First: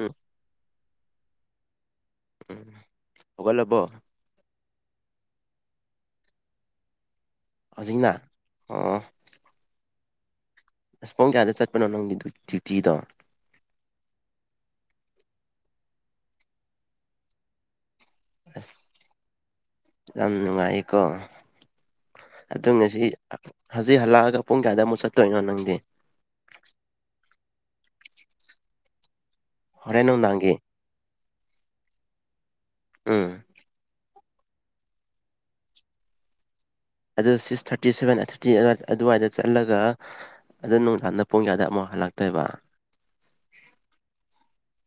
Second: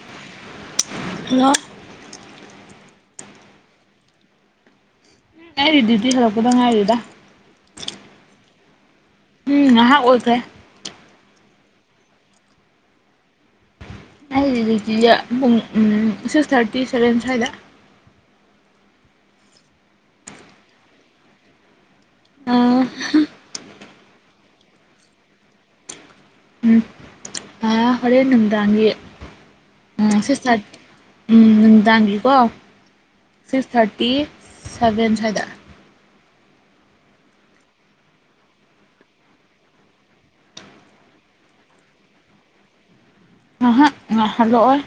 ꯎꯝ hello ꯍꯧꯒꯠꯂꯕꯣ ꯑꯩꯗꯤ duty ꯍꯜꯂꯛꯄꯗ ꯉꯥꯏꯔꯤꯗ ꯍꯧꯖꯤꯛꯅ ꯑꯣ ꯎꯝ ꯉꯍꯛ ꯑꯣꯏꯗ꯭ꯔꯦ ꯄꯨꯡ ꯀꯌꯥꯗ ꯆꯠꯄꯅꯣ ꯅꯪꯗꯤ ꯗ꯭ꯌꯨꯇꯤꯗꯣ ꯑꯩꯒꯤ ꯗ꯭ꯌꯨꯇꯤꯁꯦ ꯄꯨꯡ ꯎꯝ ꯁꯤꯛꯁ ꯊꯥꯔꯇꯤ ꯁꯚꯦꯟ ꯁ꯭ꯋꯥꯏꯗ ꯑꯁ ꯌꯥꯝ ꯅꯨꯡꯉꯥꯏꯌꯦꯀꯣ ꯑꯗꯨ ꯉꯁꯤ ꯎꯝ ꯍꯧꯖꯤꯛ ꯍꯜꯂꯛꯑꯒ ꯄꯨꯡ ꯀꯌꯥꯗ ꯑꯃꯨꯛ ꯆꯠꯇꯣꯏꯅꯣ ꯅꯪꯗꯤ ꯑꯥ ꯍꯣꯔꯦꯟ ꯅꯨꯡꯗꯥꯡꯒꯤ ꯍꯣꯔꯦꯟ ꯎꯝ ꯁꯤꯛꯁ ꯅꯨꯡꯗꯥꯡꯒꯤ ꯊꯥꯔꯇꯤ ꯎꯝ ꯅꯨꯡꯗꯥꯡꯒꯤꯀꯣ ꯎꯝ ꯁꯤꯛꯁ ꯊꯥꯔꯇꯤ ꯁꯚꯦꯟ ꯁ꯭ꯋꯥꯏꯗ ꯑꯗꯨ ꯁꯤꯛꯁ ꯊꯥꯔꯇꯤ ꯁꯦꯚꯦꯟ ꯊꯥꯔꯇꯤ ꯑꯗꯨ ꯑꯗꯨꯋꯥꯏꯗ ꯆꯠꯂꯒ ꯑꯗꯨ ꯅꯨꯡꯗꯥꯡꯗ ꯄꯨꯡ ꯀꯌꯥꯗ ꯑꯃꯨꯛ ꯍꯜꯂꯥꯛꯇꯣꯏꯕ ꯑꯍꯥꯛ ꯍꯜꯂꯛꯑꯣꯏ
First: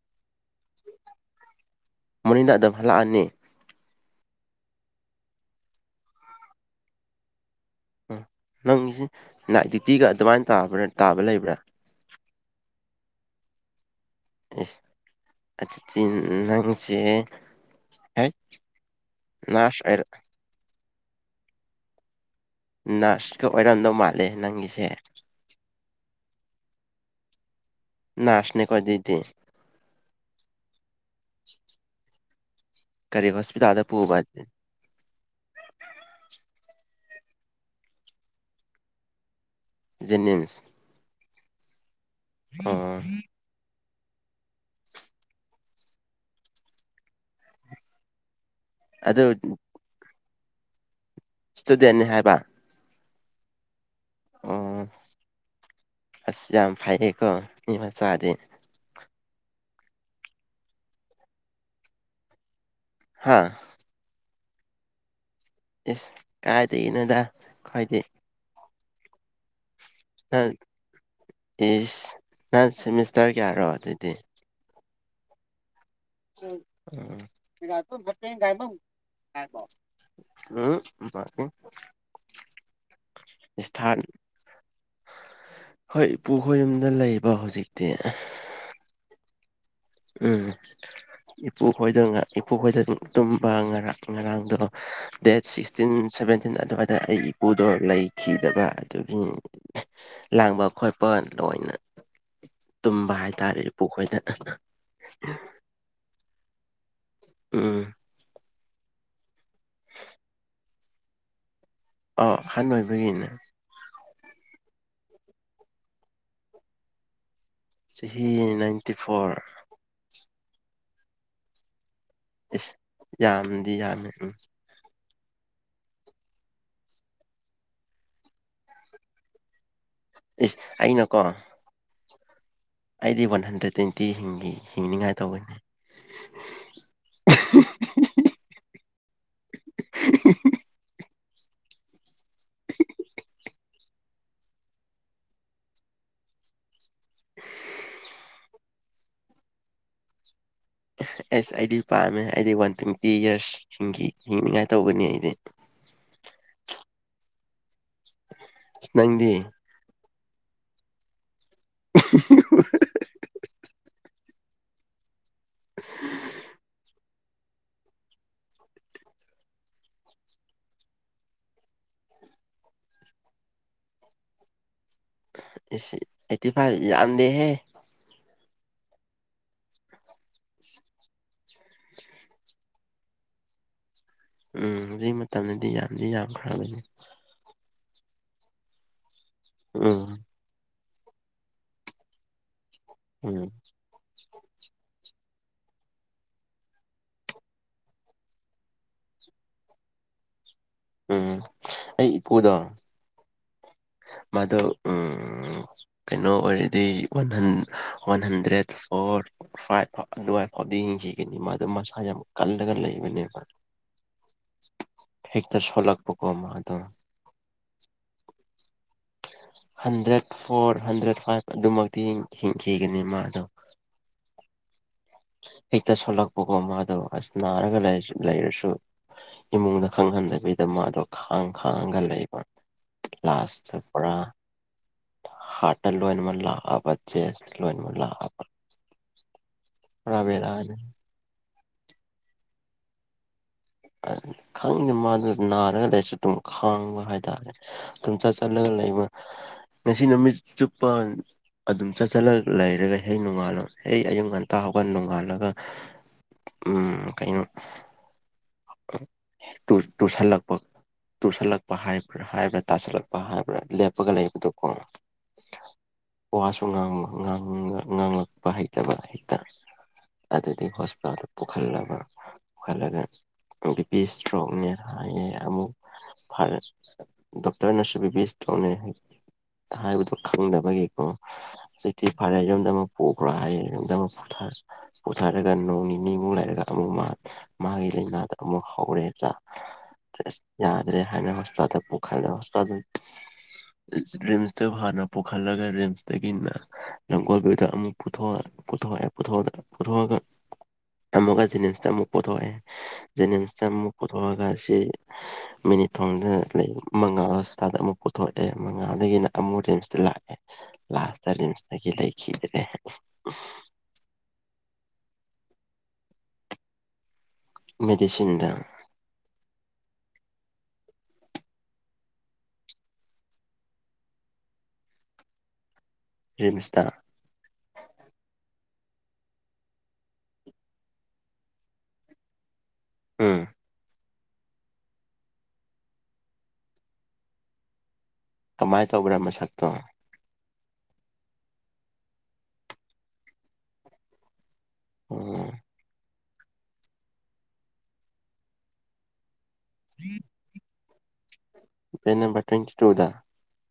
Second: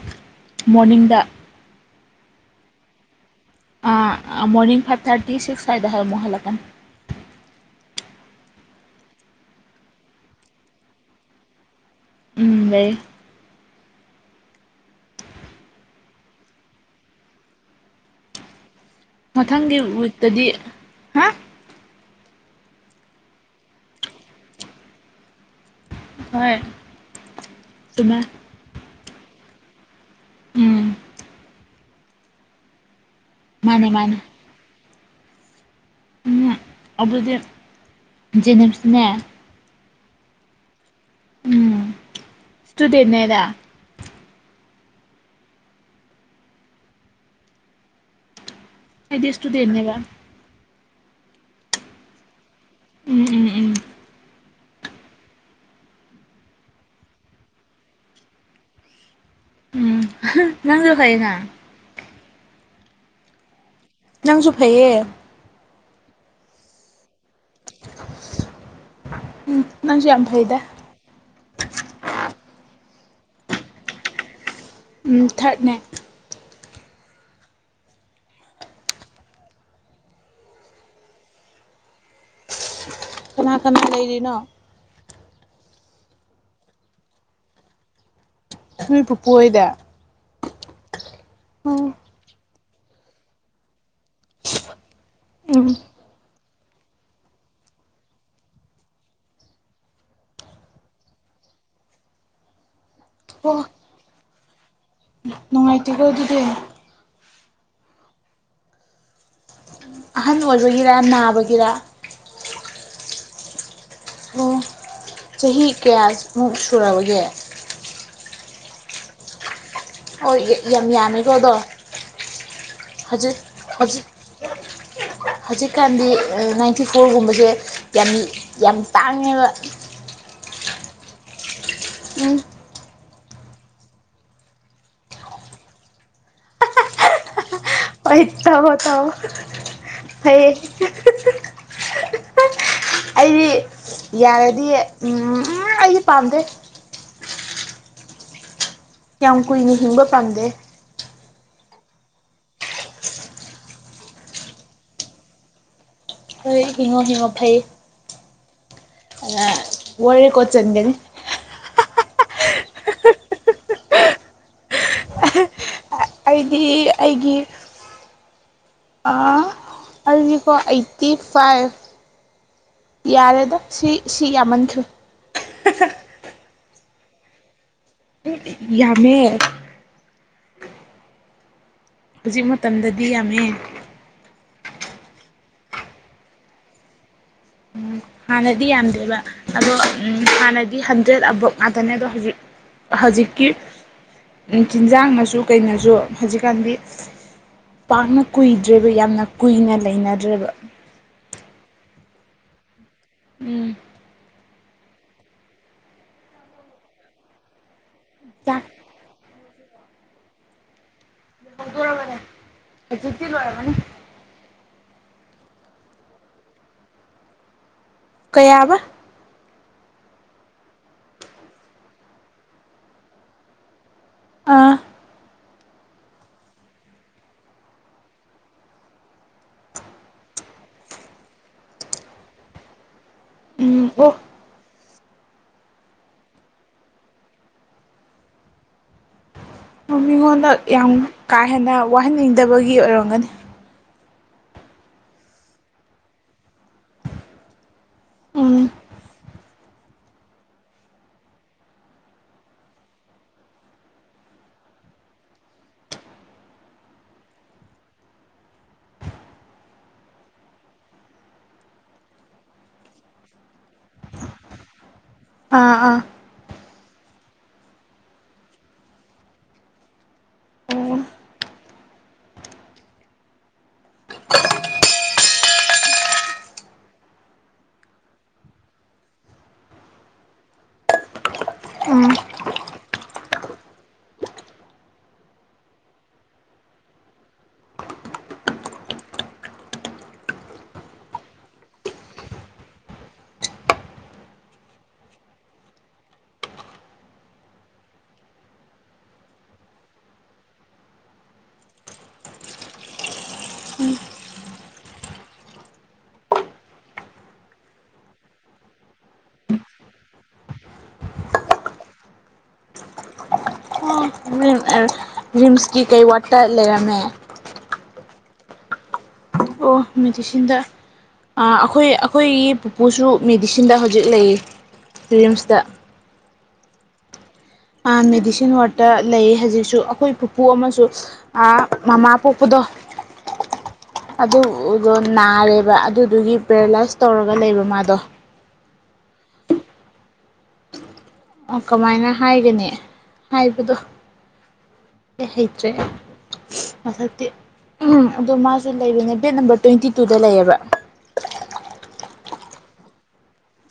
ꯃꯣꯔꯅꯤꯡꯗ ꯃꯣꯏꯅꯤꯗꯣ ꯑꯗꯨꯗ ꯍꯂꯛꯑꯅꯤ ꯑꯥ ꯃꯣꯔꯅꯤꯡ ꯐꯥꯏꯚ ꯊꯥꯔꯇꯤ ꯁꯤꯛꯁ ꯁ꯭ꯋꯥꯏꯗ ꯑꯃꯨꯛ ꯍꯜꯂꯛꯀꯅꯤ ꯅꯪꯒꯤꯁꯤ ꯅꯥꯏꯠ ꯗ꯭ꯌꯨꯇꯤꯒ ꯑꯗꯨꯃꯥꯏꯅ ꯇꯥꯕ꯭ꯔꯥ ꯇꯥꯕ ꯂꯩꯕ꯭ꯔꯥ ꯎꯝ ꯂꯩ ꯏꯁ ꯑꯗꯨꯗꯤ ꯅꯪꯁꯦ ꯍꯥꯏ ꯃꯊꯪꯒꯤ ꯋꯤꯛꯇꯗꯤ ꯍꯥ ꯅꯔꯁꯀ ꯑꯣꯏꯔꯝꯗꯧ ꯃꯥꯜꯂꯦ ꯅꯪꯒꯤꯁꯦ ꯍꯣꯏ ꯆꯨꯝꯃꯦ ꯅꯔꯁꯅꯤ ꯍꯧꯖꯤꯛꯇꯤ ꯎꯝ ꯀꯔꯤ ꯍꯣꯁꯄꯤꯇꯜꯗ ꯃꯥꯅꯦ ꯄꯨꯕ ꯑꯩ ꯑꯗꯨꯗꯤ ꯖꯦꯅꯤꯝꯁꯇꯅꯦ ꯖꯦꯅꯤꯝꯁ ꯎꯝ ꯑꯣ ꯏꯁꯇꯨꯗꯦꯟꯅꯦꯗꯥꯏ ꯑꯩꯗꯤ ꯑꯗꯨ ꯏꯁꯇꯨꯗꯦꯟꯅꯦꯕ ꯏꯁꯇꯨꯗꯦꯟꯅꯤ ꯍꯥꯏꯕ ꯎꯝ ꯎꯝ ꯎꯝ ꯑꯣ ꯑꯁ ꯌꯥꯝ ꯐꯩꯀꯣ ꯃꯤ ꯃꯆꯥꯗꯤ ꯅꯪꯅ ꯀꯩꯅꯣ ꯍꯥꯥ ꯅꯪꯁꯨ ꯐꯩꯌꯦ ꯏꯁ ꯀꯥꯏꯗꯒꯤꯅꯣꯗ ꯍꯥꯏꯗꯤ ꯎꯝ ꯅꯪꯁꯨ ꯌꯥꯝ ꯅꯪ ꯐꯩꯗ ꯏꯁ ꯅꯪ ꯁꯤꯃꯤꯁꯇꯔ ꯀꯌꯥꯔꯣ ꯑꯗꯨꯗꯤ ꯎꯝ ꯊꯥꯔꯠꯅꯦ [unintelligible] [unintelligible] ꯀꯅꯥ ꯏꯁ ꯀꯅꯥ ꯊꯥꯔꯠ ꯂꯩꯔꯤꯅꯣ ꯍꯣꯏ ꯏꯄꯨꯈꯣꯏ ꯌꯨꯝꯗ ꯂꯩꯕ ꯍꯧꯖꯤꯛꯇꯤ ꯅꯣꯏ ꯄꯨꯄꯨꯍꯣꯏꯗ ꯎꯝ ꯏꯄꯨ ꯎꯝ ꯈꯣꯏꯗ ꯏꯄꯨ ꯈꯣꯏꯗ ꯇꯨꯝꯕ ꯉꯔ ꯉꯔꯥꯡꯗꯨꯔꯣ ꯗꯦꯠ ꯎꯝ ꯁꯤꯛꯁꯇꯤꯟ ꯁꯚꯦꯟꯇꯤꯟ ꯑꯗꯨꯋꯥ ꯑꯩ ꯏꯄꯨꯗꯣ ꯂꯩꯈꯤꯗꯕ ꯑꯗꯨꯒꯤ ꯂꯥꯡꯕ ꯈꯣꯠꯄ ꯂꯣꯏꯅ [inaudible] ꯇꯨꯝꯕ ꯍꯥꯏꯇꯥꯔꯦ ꯑꯣ ꯏꯄꯨꯈꯣꯏꯗ ꯅꯨꯡꯉꯥꯏꯇꯦꯀꯣ ꯑꯗꯨꯗꯤ ꯎꯝ ꯑꯍꯟ ꯑꯣꯏꯕꯒꯤꯔ ꯅꯥꯕꯒꯤꯔ ꯑꯥ ꯑꯍꯟ ꯑꯣꯏꯕꯒꯤꯅꯦ ꯑꯣ ꯆꯍꯤ ꯀꯌꯥꯃꯨꯛ ꯁꯨꯔꯕꯒꯦ ꯆꯍꯤ ꯅꯥꯏꯟꯇꯤ ꯐꯣꯔ ꯍꯣꯏ ꯌꯥꯝ ꯌꯥꯃꯦꯀꯣ ꯑꯗꯣ ꯏꯁ ꯍꯧꯖꯤꯛ ꯌꯥꯝꯗꯤ ꯍꯧꯖꯤꯛ ꯌꯥꯝꯃꯦ ꯎꯝ [unintelligible] ꯍꯧꯖꯤꯛꯀꯥꯟꯗꯤ ꯅꯥꯏꯟꯇꯤ ꯐꯣꯔꯒꯨꯝꯕꯁꯦ ꯌꯥꯝ ꯌꯥꯝ ꯇꯥꯡꯉꯦꯕ ꯏꯁ ꯑꯩꯅꯀꯣ ꯎꯝ ꯑꯩꯗꯤ ꯋꯥꯟ ꯍꯟꯗ꯭ꯔꯦꯠ ꯇ꯭ꯋꯦꯟꯇꯤ ꯍꯤꯡꯅꯤꯉꯥꯏ ꯇꯧꯕꯅꯦ ꯍꯣꯏ ꯇꯧꯋꯣ ꯇꯧꯌꯣ ꯐꯩꯌꯦ ꯑꯩꯗꯤ ꯌꯥꯔꯗꯤ ꯑꯩꯗꯤ ꯄꯥꯝꯗꯦ ꯌꯥꯝ ꯀꯨꯏꯅ ꯍꯤꯡꯕ ꯄꯥꯝꯗꯦ ꯑꯦꯁ ꯑꯩꯗꯤ ꯄꯥꯝꯃꯦ ꯑꯩꯗꯤ ꯋꯥꯟ ꯇ꯭ꯋꯦꯟꯇꯤ ꯏꯌꯥꯔꯁ ꯍꯤꯡꯈꯤ ꯍꯤꯡꯅꯤꯉꯥꯏ ꯇꯧꯕꯒꯅꯤ ꯑꯩꯗꯤ ꯐꯩ ꯍꯤꯡꯉꯣ ꯍꯤꯡꯉꯣ ꯐꯩ ꯅꯪꯗꯤ ꯋꯥꯔꯜ ꯔꯦꯀꯣꯠ ꯆꯟꯒꯅꯤ [unintelligible] ꯑꯩꯗꯤ ꯑꯩꯒꯤ ꯑꯥ ꯑꯗꯨꯗꯤꯀꯣ ꯑꯩꯠꯇꯤ ꯐꯥꯏꯚ ꯌꯥꯔꯦꯗ ꯁꯤ ꯁꯤ ꯌꯥꯝꯃꯟꯈ꯭ꯔꯦ ꯑꯩꯠꯇꯤ ꯐꯥꯏꯚ ꯌꯥꯝꯗꯦꯍꯦ ꯌꯥꯝꯃꯦ [inaudible] ꯍꯧꯖꯤꯛ ꯃꯇꯝꯗꯗꯤ ꯌꯥꯝꯃꯦ ꯎꯝ ꯍꯧꯖꯤꯛ ꯃꯇꯝꯗꯗꯤ ꯌꯥꯝꯗꯤ ꯌꯥꯝꯈ꯭ꯔꯕꯅꯤ ꯍꯥꯟꯅꯗꯤ ꯌꯥꯝꯗꯦꯕ ꯑꯗꯣ ꯎꯝ ꯍꯥꯟꯅꯗꯤ ꯍꯟꯗ꯭ꯔꯦꯠ ꯑꯕꯞ ꯉꯥꯛꯇꯅꯦ ꯑꯗꯣ ꯍꯧꯖꯤꯛ ꯍꯧꯖꯤꯛꯀꯤ ꯎꯝ ꯆꯤꯟꯖꯥꯡꯅꯁꯨ ꯀꯩꯅꯣꯁꯨ ꯍꯧꯖꯤꯛꯀꯥꯟꯗꯤ ꯄꯥꯛꯅ ꯀꯨꯏꯗ꯭ꯔꯦꯕ ꯌꯥꯝꯅ ꯀꯨꯏꯅ ꯂꯩꯅꯗ꯭ꯔꯦꯕ ꯎꯝ ꯑꯩ ꯏꯄꯨꯗꯣ ꯎꯝ ꯃꯥꯗꯣ ꯎꯝ ꯀꯩꯅꯣ ꯑꯣꯏꯔꯗꯤ ꯋꯥꯟ ꯍꯟ ꯋꯥꯟ ꯆꯥꯛ ꯍꯟꯗ꯭ꯔꯦꯠ ꯐꯣꯔ ꯐꯥꯏꯚ ꯑꯗꯨꯋꯥꯏ ꯐꯥꯎꯗꯤ ꯌꯦꯡꯈꯤ ꯅꯤ ꯃꯥꯗꯣ ꯃꯁꯥ ꯌꯥꯝ ꯀꯜꯂꯒ ꯂꯩꯕꯅꯦꯕ ꯍꯦꯛꯇ ꯁꯣꯜꯂꯥꯛꯄꯀꯣ ꯃꯥꯗꯣ ꯀꯌꯥꯕꯥ ꯍꯟꯗ꯭ꯔꯦꯠ ꯐꯣꯔ ꯍꯟꯗ꯭ꯔꯦꯠ ꯐꯥꯏꯚ ꯑꯗꯨꯃꯛꯇꯤ ꯍꯤꯡꯈꯤꯒꯅꯤ ꯃꯥꯗꯣ ꯑꯥ ꯍꯦꯛꯇ ꯁꯣꯜꯂꯛꯄꯒꯣ ꯃꯥꯗꯣ ꯑꯁ ꯅꯥꯔꯒ ꯂꯩꯔꯁꯨ ꯏꯃꯨꯡꯗ ꯈꯪꯍꯟꯗꯕꯤꯗ ꯃꯥꯗꯣ ꯈꯥꯡ ꯈꯥꯡꯉꯒ ꯂꯩꯕ ꯂꯥꯛ ꯎꯝ ꯆꯠꯄ꯭ꯔꯥ ꯑꯣ ꯍꯥꯔꯠꯇ ꯂꯣꯢꯅꯃꯛ ꯂꯥꯛꯑꯕ ꯆꯦꯟꯁ ꯂꯣꯢꯅꯃꯛ ꯂꯥꯛꯑꯕ ꯄꯨꯔꯥ ꯃꯤꯉꯣꯟꯗ ꯕꯦꯔꯥꯅꯤ ꯌꯥꯝ ꯀꯥ ꯍꯦꯟꯅ ꯋꯥꯍꯟꯅꯤꯡꯗꯕꯒꯤ ꯑꯣꯏꯔꯝꯒꯅꯤ ꯈꯪꯗꯦ ꯃꯥꯗꯨ ꯅꯥꯔꯒ ꯂꯩꯁꯨ ꯑꯗꯨꯝ ꯈꯥꯡꯕ ꯍꯥꯏꯇꯥꯔꯦ ꯑꯗꯨꯝ ꯆꯠ ꯆꯠꯂꯒ ꯂꯩ [inaudible] ꯉꯁꯤ ꯅꯨꯃꯤꯠ ꯆꯨꯞꯄ ꯑꯗꯨꯝ ꯆꯠ ꯆꯠꯂ ꯂꯩꯔꯒ ꯍꯦꯛ ꯅꯣꯡꯉꯥꯜꯂ ꯍꯦꯛ ꯑꯌꯨꯛ ꯉꯟꯇꯥ ꯍꯧꯒꯠ ꯅꯣꯡꯉꯥꯜꯂꯒ ꯎꯝ ꯀꯩꯅꯣ ꯇꯨ ꯇꯨꯁꯜꯂꯛꯄ ꯇꯨꯁꯜꯂꯛꯄ ꯍꯥꯏꯕ꯭ꯔꯥ ꯍꯥꯏꯕ꯭ꯔꯥ ꯇꯥꯁꯜꯂꯛꯄ ꯍꯥꯏꯕ꯭ꯔꯥ ꯂꯦꯞꯄꯒ ꯂꯩꯕꯗꯣꯀꯣ ꯑꯥ ꯑꯥ ꯉꯥꯡ ꯉꯥꯡ ꯉꯥꯡꯂꯛꯄ ꯍꯩꯇꯕ ꯍꯦꯛꯇ ꯇꯗꯨꯗꯤ ꯎꯝ ꯍꯣꯁꯄꯤꯇꯥꯜꯗ ꯄꯨꯈꯠꯂꯕ ꯄꯨꯈꯠꯂꯒ ꯕꯤ ꯄꯤ ꯁꯇ꯭ꯔꯣꯛꯅꯦ ꯍꯥꯏꯌꯦ ꯑꯃꯨꯛ ꯐꯔꯦ ꯗꯣꯛꯇꯔꯅꯁꯨ ꯕꯤ ꯄꯤ ꯁꯇ꯭ꯔꯣꯛꯅꯦ ꯍꯥꯢ ꯍꯥꯏꯕꯗꯣ ꯈꯪꯗꯕꯒꯤꯀꯣ ꯍꯧꯖꯤꯛꯇꯤ ꯐꯔꯦ ꯌꯨꯝꯗ ꯑꯃꯨꯛ ꯄꯨꯈ꯭ꯔꯣ ꯍꯥꯏꯌꯦ ꯌꯨꯝꯗ ꯑꯃꯛ ꯄꯨꯊ ꯄꯨꯊꯔꯒ ꯅꯣꯡ ꯅꯤꯅꯤꯃꯨꯛ ꯂꯩꯔꯒ ꯑꯗꯨꯝ ꯃꯥ ꯃꯥꯒꯤ ꯂꯩꯅꯥꯥꯗ ꯑꯃꯨꯛ ꯍꯧꯔꯦꯗ ꯌꯥꯗ꯭ꯔꯦ ꯍꯥꯏꯅ ꯍꯣꯁꯇꯥꯜꯗ ꯄꯨꯈꯠꯂ ꯍꯣꯁꯄꯤꯇꯥꯜꯗ ꯔꯤꯝꯁꯇ ꯍꯥꯟꯅ ꯄꯨꯈꯠꯂꯒ ꯔꯤꯝꯁꯇꯒꯤꯅ ꯂꯝꯒꯣꯜ ꯚ꯭ꯌꯨꯗ ꯑꯃꯨꯛ ꯄꯨꯊꯣꯛꯑ ꯄꯨꯊꯣꯛꯑꯦ ꯄꯨꯊꯣꯛꯑꯒ ꯑꯃꯨꯛꯀ ꯖꯤꯅꯤꯝꯁꯇ ꯑꯃꯨꯛ ꯄꯨꯊꯣꯛꯑꯦ ꯖꯦꯅꯤꯝꯁꯇ ꯑꯃꯨꯛ ꯄꯨꯊꯣꯛꯑꯒ ꯁꯤ ꯃꯤꯅꯨ ꯊꯣꯡꯗ ꯂꯩ ꯃꯉꯥꯁꯨ ꯇꯥ ꯗ ꯑꯃꯨꯛ ꯄꯨꯊꯣꯛꯑꯦ ꯃꯉꯥꯗꯒꯤꯅ ꯑꯃꯨꯛ ꯔꯤꯝꯁꯇ ꯂꯥꯛꯑꯦ ꯂꯥꯁꯇ ꯔꯤꯝꯁꯇꯒꯤ ꯂꯩꯈꯤꯗ꯭ꯔꯦ [inaudible] ꯔꯤꯝꯁꯀꯤ ꯀꯩ ꯋꯥꯠꯇ ꯂꯩꯔꯝꯃꯦ ꯃꯦꯗꯤꯁꯤꯟꯗ ꯑꯣ ꯃꯦꯗꯤꯁꯤꯟꯗ ꯑ ꯑꯩꯈꯣꯏ ꯑꯩꯈꯣꯏꯒꯤ ꯄꯨꯄꯨꯁꯨ ꯃꯦꯗꯤꯁꯤꯟꯗ ꯍꯧꯖꯤꯛ ꯂꯩꯌꯦ ꯔꯤꯝꯁꯇ ꯔꯤꯝꯁꯇꯔ ꯑ ꯃꯦꯗꯤꯁꯤꯟ ꯋꯥꯔꯗꯠꯇ ꯂꯩ ꯍꯧꯖꯤꯛꯁꯨ ꯑꯩꯈꯣꯏ ꯄꯨꯄꯨ ꯑꯃꯁꯨ ꯑ ꯃꯃꯥ ꯄꯣꯛꯄꯗꯣ ꯎꯝ ꯑꯗꯨꯗꯣ ꯅꯥꯔꯦꯕ ꯑꯗꯨꯗꯨꯒꯤ ꯄꯦꯔꯥꯂꯥꯏꯁ ꯇꯧꯔꯒ ꯂꯩꯕ ꯃꯥꯗꯣ ꯀꯃꯥꯏꯅ ꯇꯧꯕ꯭ꯔꯥ ꯃꯁꯛꯇꯣ ꯀꯃꯥꯏꯅ ꯍꯥꯏꯒꯅꯤ ꯍꯥꯏꯕꯗꯣ ꯑꯩ ꯎꯝ ꯍꯩꯇ꯭ꯔꯦ ꯃꯁꯛꯇꯤ ꯎꯝ ꯑꯗꯣ ꯃꯥꯁꯦ ꯂꯩꯕꯅꯦ ꯕꯦꯠ ꯅꯝꯕꯔ ꯇ꯭ꯋꯦꯟꯇꯤ ꯇꯨꯗ ꯂꯩꯌꯦꯕ ꯕꯦꯠ ꯅꯝꯕꯔ ꯇ꯭ꯋꯦꯟ ꯇꯨꯗ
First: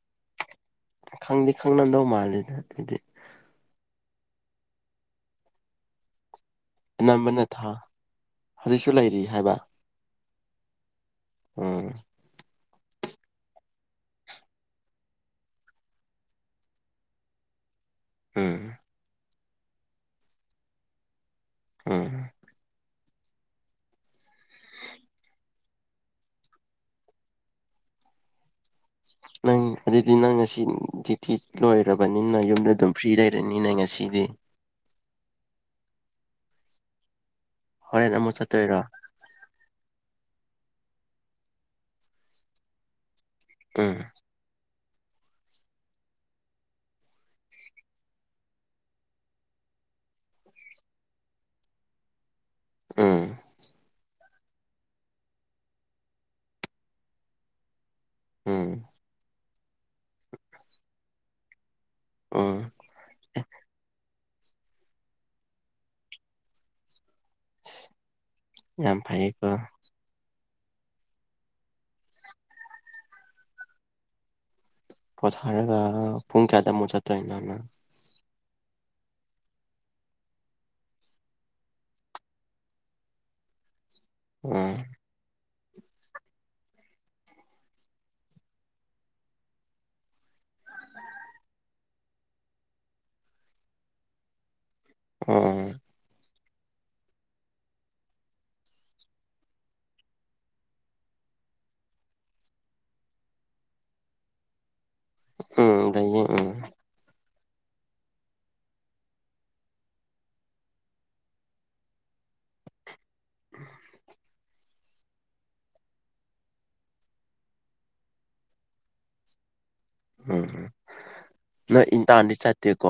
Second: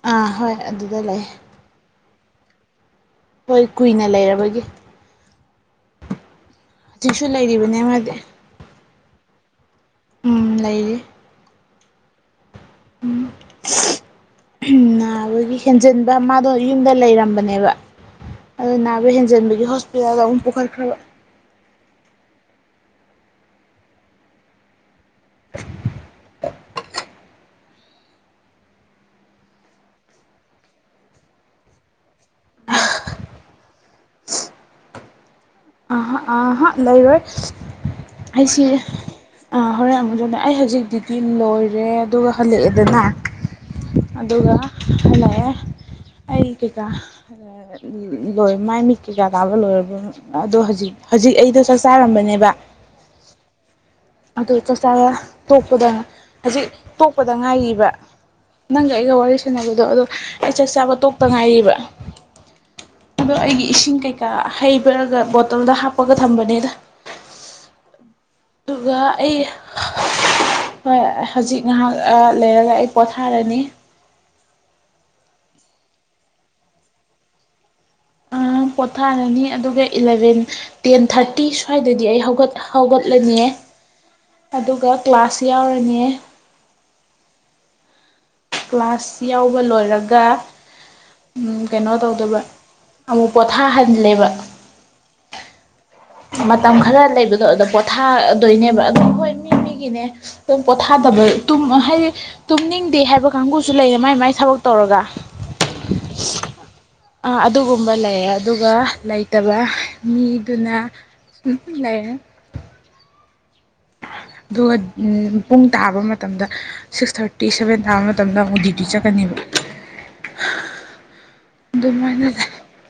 ꯑꯥ ꯍꯣꯏ ꯑꯗꯨꯗ ꯂꯩ ꯈꯪꯗꯤ ꯈꯪꯅꯝꯗꯧ ꯃꯥꯜꯂꯤꯗ ꯑꯗꯨꯗꯤ ꯍꯣꯏ ꯀꯨꯏꯅ ꯂꯩꯔꯕꯒꯤ ꯍꯧꯖꯤꯛꯁꯨ ꯑꯅꯝꯕꯅ ꯊꯥ ꯂꯩꯔꯤꯕꯅꯦ ꯃꯥꯗꯤ ꯍꯧꯖꯤꯛꯁꯨ ꯂꯩꯔꯤ ꯍꯥꯏꯕ ꯎꯝ ꯂꯩꯔꯤ ꯑꯣꯝ ꯎꯝ ꯅꯥꯕꯒꯤ ꯍꯦꯟꯖꯤꯟꯕ ꯃꯥꯗꯣ ꯌꯨꯝꯗ ꯂꯩꯔꯝꯕꯅꯦꯕ ꯎꯝ ꯑꯗꯨ ꯅꯥꯕ ꯍꯦꯟꯖꯤꯟꯕꯒꯤ ꯍꯣꯁꯄꯤꯇꯥꯜꯗ ꯑꯃꯨꯛ ꯄꯨꯈꯠꯈ꯭ꯔꯕ ꯎꯝ ꯅꯪ ꯑꯗꯨꯗꯤ ꯅꯪ ꯉꯁꯤ ꯗ꯭ꯌꯨꯇꯤ ꯂꯣꯏꯔꯕꯅꯤꯅ ꯌꯨꯝꯗ ꯑꯗꯨꯝ ꯐ꯭ꯔꯤ ꯂꯩꯔꯅꯤꯅꯦ ꯉꯁꯤꯗꯤ [inaudible] ꯍꯥ ꯑꯥꯍꯥ ꯂꯩꯔꯣꯏ ꯍꯣꯔꯦꯟ ꯑꯃꯨꯛ ꯑꯩꯁꯤ ꯆꯠꯇꯣꯏꯔꯣ ꯍꯣꯔꯦꯟ ꯑꯃꯨꯛ ꯆꯠꯅꯤ ꯑꯩ ꯍꯧꯖꯤꯛ ꯗ꯭ꯌꯨꯇꯤ ꯂꯣꯏꯔꯦ ꯑꯗꯨꯒ ꯍꯜꯂꯛꯑꯦꯗꯅ ꯎꯝ ꯑꯗꯨꯒ ꯍꯜꯂꯛꯑꯦ ꯑꯩ ꯀꯩꯀꯥ ꯂꯣꯏ ꯃꯥꯏ ꯃꯤꯠ ꯀꯩꯀꯥ ꯇꯥꯕ ꯂꯣꯏꯔꯕ ꯑꯗꯣ ꯍꯧꯖꯤꯛ ꯍꯧꯖꯤꯛ ꯑꯩꯗꯣ ꯆꯥꯛ ꯆꯥꯔꯝꯕꯅꯦꯕ ꯎꯝ ꯑꯗꯨ ꯆꯥꯛꯆꯥꯕ ꯇꯣꯛꯄꯗ ꯍꯧꯖꯤꯛ ꯇꯣꯛꯄꯗ ꯉꯥꯏꯔꯤꯕ ꯎꯝ ꯅꯪꯒ ꯑꯩꯒ ꯋꯥꯔꯤ ꯁꯥꯟꯅꯕꯗꯣ ꯑꯗꯣ ꯑꯩ ꯆꯥꯛ ꯆꯥꯕ ꯇꯣꯛꯇ ꯉꯥꯏꯔꯤꯕ ꯎꯝ ꯑꯗꯣ ꯑꯩꯒꯤ ꯏꯁꯤꯡ ꯀꯩꯀꯥ ꯍꯩꯕꯔꯒ ꯕꯣꯇꯜꯗ ꯍꯥꯞ ꯄꯒ ꯊꯝꯕꯅꯤꯗ ꯌꯥꯝ ꯑꯗꯨꯒ ꯑꯩ ꯐꯩꯌꯦꯀꯣ ꯍꯣꯏ ꯍꯧꯖꯤꯛ ꯉꯥꯏꯍꯥꯛ ꯂꯩꯔꯒ ꯑꯩ ꯄꯣꯊꯥꯔꯅꯤ ꯄꯣꯊꯔꯒ ꯄꯨꯡ ꯀꯌꯥꯗ ꯃꯨꯛ ꯆꯠꯇꯣꯏꯅꯣ [inaudible] ꯄꯣꯊꯥꯔꯅꯤ ꯑꯗꯨꯒ ꯏꯂꯚꯦꯟ ꯇꯦꯟ ꯊꯥꯔꯇꯤ ꯁ꯭ꯋꯥꯏꯗꯗꯤ ꯑꯩ ꯍꯧꯒꯠ ꯍꯧꯒꯠꯂꯅꯤꯑꯦ ꯎꯝ ꯑꯗꯨꯒ ꯀ꯭ꯂꯥꯁ ꯌꯥꯎꯔꯅꯤ ꯀ꯭ꯂꯥꯁ ꯌꯥꯎꯕ ꯂꯣꯏꯔꯒ ꯀꯩꯅꯣ ꯇꯧꯗꯣꯏꯕ ꯑꯃꯨꯛ ꯄꯣꯊꯥꯍꯜꯂꯦꯕ ꯑꯣ ꯃꯇꯝ ꯈꯔ ꯂꯩꯕꯗꯣ ꯑꯗꯨꯝ ꯄꯣꯊꯥꯗꯣꯏꯅꯦꯕ ꯑꯗꯨꯝ ꯍꯣꯏ ꯃꯤ ꯃꯤꯒꯤꯅꯦ ꯑꯗꯨꯝ ꯄꯣꯊꯥꯗꯕ ꯍꯥꯏꯗꯤ ꯇꯨꯝꯅꯤꯡꯗꯦ ꯍꯥꯏꯕ ꯀꯥꯡꯕꯨꯁꯨ ꯂꯩꯌꯦ ꯃꯥꯏ ꯃꯥꯏ ꯊꯕꯛ ꯇꯧꯔꯒ ꯎꯝ ꯂꯩꯌꯦ ꯎꯝ ꯑꯥ ꯑꯗꯨꯒꯨꯝꯕ ꯂꯩꯌꯦ ꯑꯗꯨꯒ ꯂꯩꯇꯕ ꯃꯤꯗꯨꯅ ꯂꯩ [inaudible] ꯑꯗꯨꯒ ꯎꯝ ꯄꯨꯡ ꯇꯥꯕ ꯃꯇꯝꯗ ꯁꯤꯛꯁ ꯊꯥꯔꯇꯤ ꯁꯕꯦꯟ ꯇꯥꯕ ꯃꯇꯝꯗ ꯑꯃꯨꯛ ꯗ꯭ꯌꯨꯇꯤ ꯆꯠꯀꯅꯦꯕ ꯎꯝ ꯅꯪ ꯏꯟꯇꯥꯔꯟꯗꯤ ꯆꯠꯇꯦꯀꯣ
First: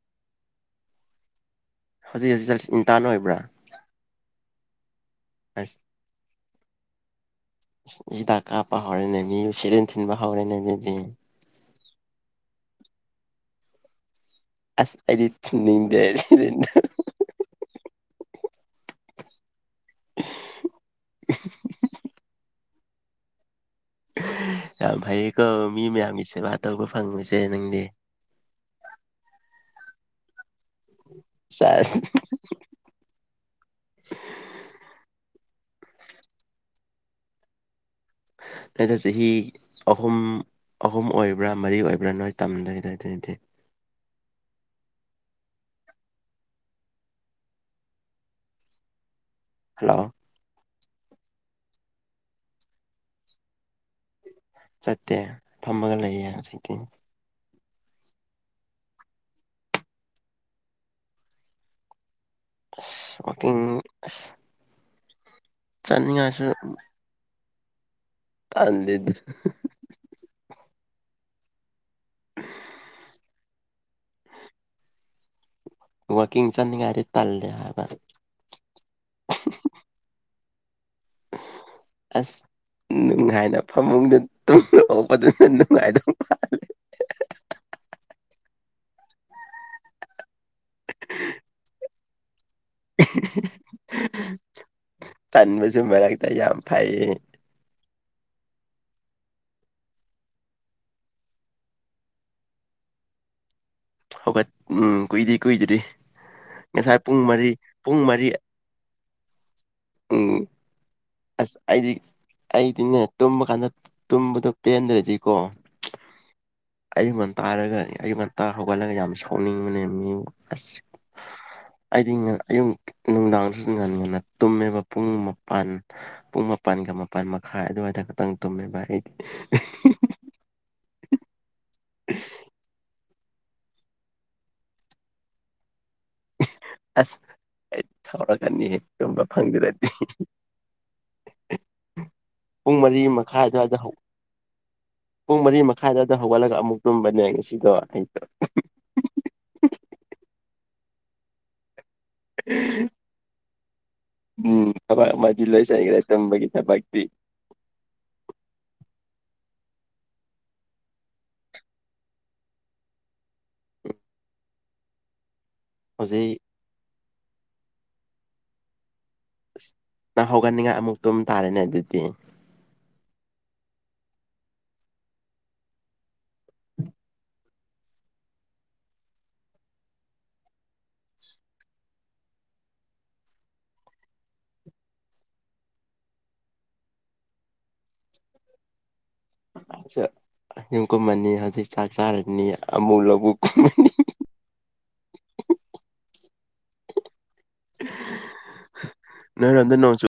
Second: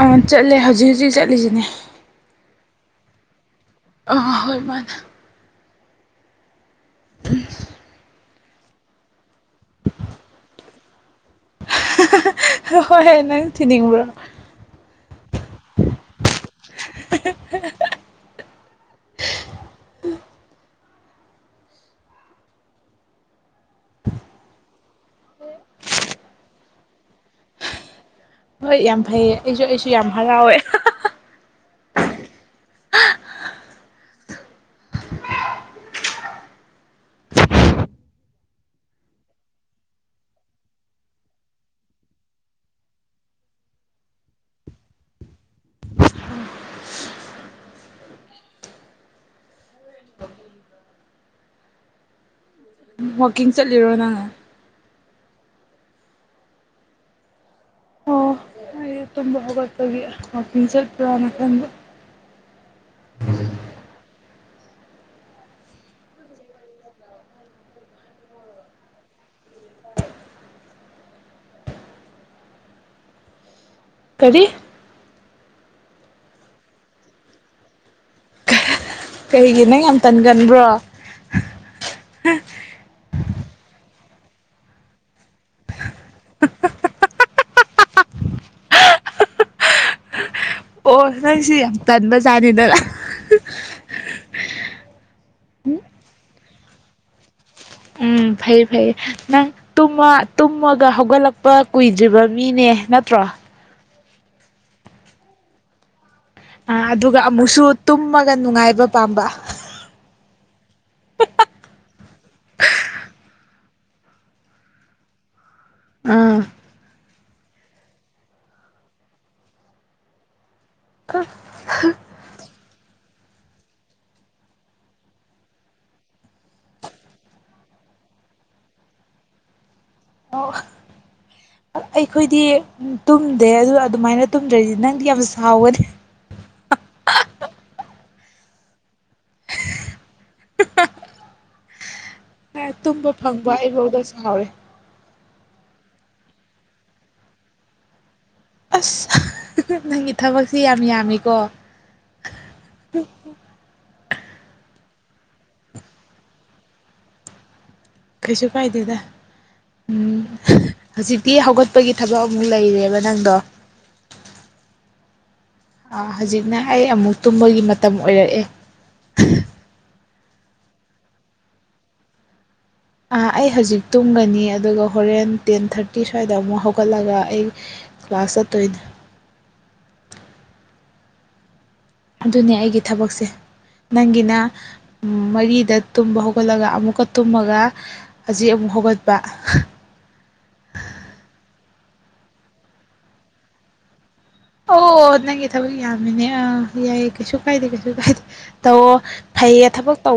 ꯑꯥ ꯆꯠꯂꯦ ꯍꯧꯖꯤꯛ ꯍꯧꯖꯤꯛ ꯆꯠꯂꯤꯁꯤꯅꯦ ꯍꯧꯖꯤꯛ ꯍꯧꯖꯤꯛ ꯆꯠꯂꯤꯁꯤ ꯏꯟꯇꯥꯅ ꯑꯣꯏꯕ꯭ꯔꯥ ꯑꯥ ꯍꯣꯏ ꯃꯥꯅꯦ [unintelligible] ꯍꯤꯗꯥꯛ ꯀꯥꯞꯄ ꯍꯧꯔꯦꯅꯦ ꯃꯤꯁꯨ ꯁꯦꯔꯦꯟ ꯊꯤꯟꯕ ꯍꯧꯔꯦꯅꯦ ꯑꯗꯨꯗꯤ ꯍꯣꯏ ꯅꯪ ꯊꯤꯅꯤꯡꯕ꯭ꯔꯣ ꯑꯁ ꯑꯩꯗꯤ ꯊꯤꯟꯅꯤꯡꯗꯦ [unintelligible] ꯌꯥꯝ ꯐꯩꯌꯦꯀꯣ ꯃꯤ ꯃꯌꯥꯝꯒꯤ ꯁꯦꯕꯥ ꯇꯧꯕ ꯐꯪꯕꯁꯦ ꯅꯪꯗꯤ ꯍꯣꯏ ꯌꯥꯝ ꯐꯩꯌꯦ ꯑꯩꯁꯨ ꯑꯩꯁꯨ ꯌꯥꯝ ꯍꯔꯥꯎꯋꯦ ꯁꯦꯁ [inaudible] ꯅꯣꯏꯗꯣ ꯆꯍꯤ ꯑꯍꯨꯝ ꯑꯍꯨꯝ ꯑꯣꯏꯕ꯭ꯔꯥ ꯃꯔꯤ ꯑꯣꯏꯕ꯭ꯔꯥ ꯅꯣꯏ ꯇꯝꯗꯣꯏꯗꯨꯗꯤꯗꯤ [inaudible] ꯍꯜꯂꯣ ꯋꯥꯋꯀꯤꯡ ꯆꯠꯂꯤꯔꯣ ꯅꯪ ꯆꯠꯇꯦ ꯐꯝꯃꯒ ꯂꯩꯌꯦ ꯍꯧꯖꯤꯛꯇꯤ ꯑꯣ ꯑꯩ ꯇꯨꯝꯕ ꯍꯧꯒꯠꯄꯒꯤ ꯐꯝꯕꯤ ꯆꯠꯄ꯭ꯔꯥꯅ ꯈꯟꯕ ꯑꯁ ꯋꯥꯀꯤꯡ ꯑꯁ ꯆꯠꯅꯤꯡꯉꯥꯢꯁꯨ ꯑꯗꯨꯢꯗꯨ ꯀꯔꯤ ꯋꯥꯀꯤꯡ ꯆꯠ ꯅꯤꯡꯉꯥꯢꯗꯣ ꯇꯜꯂꯦ ꯍꯥꯏꯕ ꯀꯔꯤꯒꯤ ꯅꯪ ꯌꯥꯝ ꯇꯟꯒꯟꯕ꯭ꯔꯣ ꯑꯣ ꯑꯁ ꯉꯥꯏꯗ ꯐꯃꯨꯡꯗ ꯇꯨꯝ ꯑꯣꯄꯗꯨꯅ ꯅꯨꯡꯉꯥꯏꯗꯧ ꯃꯥꯜꯂꯤ ꯍꯥꯍꯥꯍꯥ ꯑꯣ ꯅꯪꯁꯤ ꯌꯥꯝ ꯇꯟꯕꯖꯥꯠꯅꯤꯗꯅ ꯇꯟꯕꯁꯨ ꯃꯔꯛꯇ ꯌꯥꯝ ꯐꯩꯌꯦ ꯎꯝ ꯐꯩ ꯐꯩꯌꯦ ꯅꯪ ꯇꯨꯝꯃ ꯇꯨꯝꯃꯒ ꯍꯧꯒꯠꯂꯛꯄ ꯀꯨꯏꯗ꯭ꯔꯤꯕ ꯃꯤꯅꯦ ꯅꯠꯇ꯭ꯔꯣ ꯋꯥ ꯍꯧꯒꯠ ꯎꯝ ꯀꯨꯏꯗ꯭ꯔꯤ ꯀꯨꯏꯗ꯭ꯔꯤ ꯑ ꯉꯁꯥꯏ ꯄꯨꯡ ꯑꯗꯨꯒ ꯃꯔꯤ ꯑꯃꯨꯛꯁꯨ ꯄꯨꯡ ꯃꯔꯤ ꯇꯨꯝꯃꯒ ꯅꯨꯡꯉꯥꯏꯕ ꯄꯥꯝꯕ ꯎꯝ ꯑꯁ ꯑꯩꯗꯤ ꯑꯩꯗꯤꯅꯦ ꯇꯨꯝꯕ ꯀꯥꯟꯗ ꯇꯨꯝꯕꯗꯣ ꯄꯦꯟꯗ꯭ꯔꯗꯤꯀꯣ ꯑꯥ ꯑꯌꯨꯛ ꯉꯟꯇꯥꯔꯒ ꯑꯌꯨꯛꯉꯟꯇꯥ ꯍꯧꯒꯠꯂꯒ ꯌꯥꯝ ꯁꯥꯎꯅꯤꯡꯕꯅꯦ ꯃꯤ ꯑꯁ ꯑꯩꯗꯤ ꯑꯌꯨꯛ ꯅꯨꯡꯗꯥꯡꯗꯁꯨ ꯉꯟ ꯉꯅ ꯇꯨꯝꯃꯦꯕ ꯄꯨꯡ ꯃꯄꯟ ꯄꯨꯡ ꯃꯥꯄꯜꯒ ꯃꯄꯜ ꯃꯈꯥꯏ ꯑꯗꯨꯋꯥꯏꯗ ꯈꯛꯇꯪ ꯇꯨꯝꯃꯦꯕ ꯑꯩ [inaudible] ꯑꯩꯈꯣꯏꯗꯤ ꯇꯨꯝꯗꯦ ꯑꯗꯨ ꯑꯗꯨꯃꯥꯏꯅ ꯇꯨꯝꯗ꯭ꯔꯗꯤ ꯅꯪꯗꯤ ꯌꯥꯝ ꯁꯥꯎꯒꯅꯤ ꯑꯁ ꯑꯩ ꯁꯥꯎꯔꯀꯅꯤ ꯇꯨꯝꯕ ꯐꯪꯗꯔꯗꯤ [inaudible] ꯄꯨꯡ ꯃꯔꯤ ꯇꯨꯝꯕ ꯃꯈꯥꯏ ꯐꯪꯕ ꯑꯗꯨ꯭ꯋꯥꯏꯗ ꯍꯧ ꯑꯩꯐꯧꯗ ꯁꯥꯎꯔꯦ ꯄꯨꯡ ꯃꯔꯤ ꯃ ꯈꯥꯏꯗꯕꯗ ꯍꯧꯒꯠꯂꯒ ꯑꯃꯨꯛ ꯇꯨꯝꯕꯅꯦ ꯉꯁꯤꯗꯣ ꯑꯩꯗꯣ ꯑꯁ ꯅꯪꯒꯤ ꯊꯕꯛꯁꯤ ꯌꯥꯝ ꯌꯥꯝꯃꯤꯀꯣ ꯍ ꯍ ꯎꯝ ꯊꯕꯛ ꯑꯃꯗꯤ ꯂꯣꯏꯁꯤꯟꯈ꯭ꯔꯦ ꯇꯨꯝꯕꯒꯤ ꯊꯕꯛꯇꯤ ꯀꯔꯤꯁꯨ ꯀꯥꯏꯗꯦꯗ ꯎꯝ ꯍꯧꯖꯤꯛꯇꯤ ꯍꯧꯒꯠꯄꯒꯤ ꯊꯕꯛ ꯑꯃꯨꯛ ꯂꯩꯔꯦꯕ ꯅꯪꯗꯣ [inaudible] ꯑ ꯍꯧꯖꯤꯛ ꯍꯖꯤꯛꯅ ꯑꯩ ꯑꯃꯨꯛ ꯇꯨꯝꯕꯒꯤ ꯃꯇꯝ ꯑꯣꯏꯔꯛꯑꯦ ꯑꯁ ꯅꯪ ꯍꯧꯒꯠꯅꯤꯡꯉꯥꯏ ꯑꯃꯨꯛ ꯇꯨꯝ ꯇꯥꯔꯦꯅꯦ ꯑꯗꯨꯗꯤ ꯑꯥ ꯑꯩ ꯍꯧꯖꯤꯛ ꯇꯨꯝꯒꯅꯤ ꯑꯗꯨꯒ ꯍꯣꯔꯦꯟ ꯇꯦꯟ ꯊꯥꯔꯇꯤ ꯁ꯭ꯋꯥꯏꯗ ꯑꯃꯨꯛ ꯍꯧꯒꯠꯂꯒ ꯑꯩ ꯀ꯭ꯂꯥꯁ ꯆꯠꯇꯣꯏꯅꯦ ꯑꯗꯨꯅꯦ ꯑꯩꯒꯤ ꯊꯕꯛꯁꯦ ꯅꯪꯒꯤꯅ ꯃꯔꯤꯗ ꯇꯨꯝꯕ ꯍꯧꯒꯠꯂꯒ ꯑꯃꯨꯛꯀ ꯇꯨꯝꯃꯒ ꯍꯧꯖꯤꯛ ꯑꯃꯨꯛ ꯍꯧꯒꯠ ꯍꯪꯆ ꯌꯨꯝ ꯀꯨꯝꯃꯅꯤ ꯍꯧꯖꯤꯛ ꯆꯥꯛ ꯆꯔꯅꯤ ꯑꯃꯨꯛ ꯂꯧꯕꯨꯛ ꯀꯨꯝꯃꯅꯤ ꯑꯣ ꯅꯪꯒꯤ ꯊꯕꯛ ꯌꯥꯝꯃꯤꯅꯦ ꯑꯥ ꯌꯥꯏꯌꯦ ꯀꯩꯁꯨ ꯀꯥꯏꯗꯦ ꯀꯩꯁꯨ ꯀꯥꯏꯗꯦ ꯇꯧꯑꯣ ꯐꯩꯌꯦ ꯅꯣꯏꯔꯣꯝꯗ ꯊꯕꯛ ꯅꯣꯡ ꯇꯧ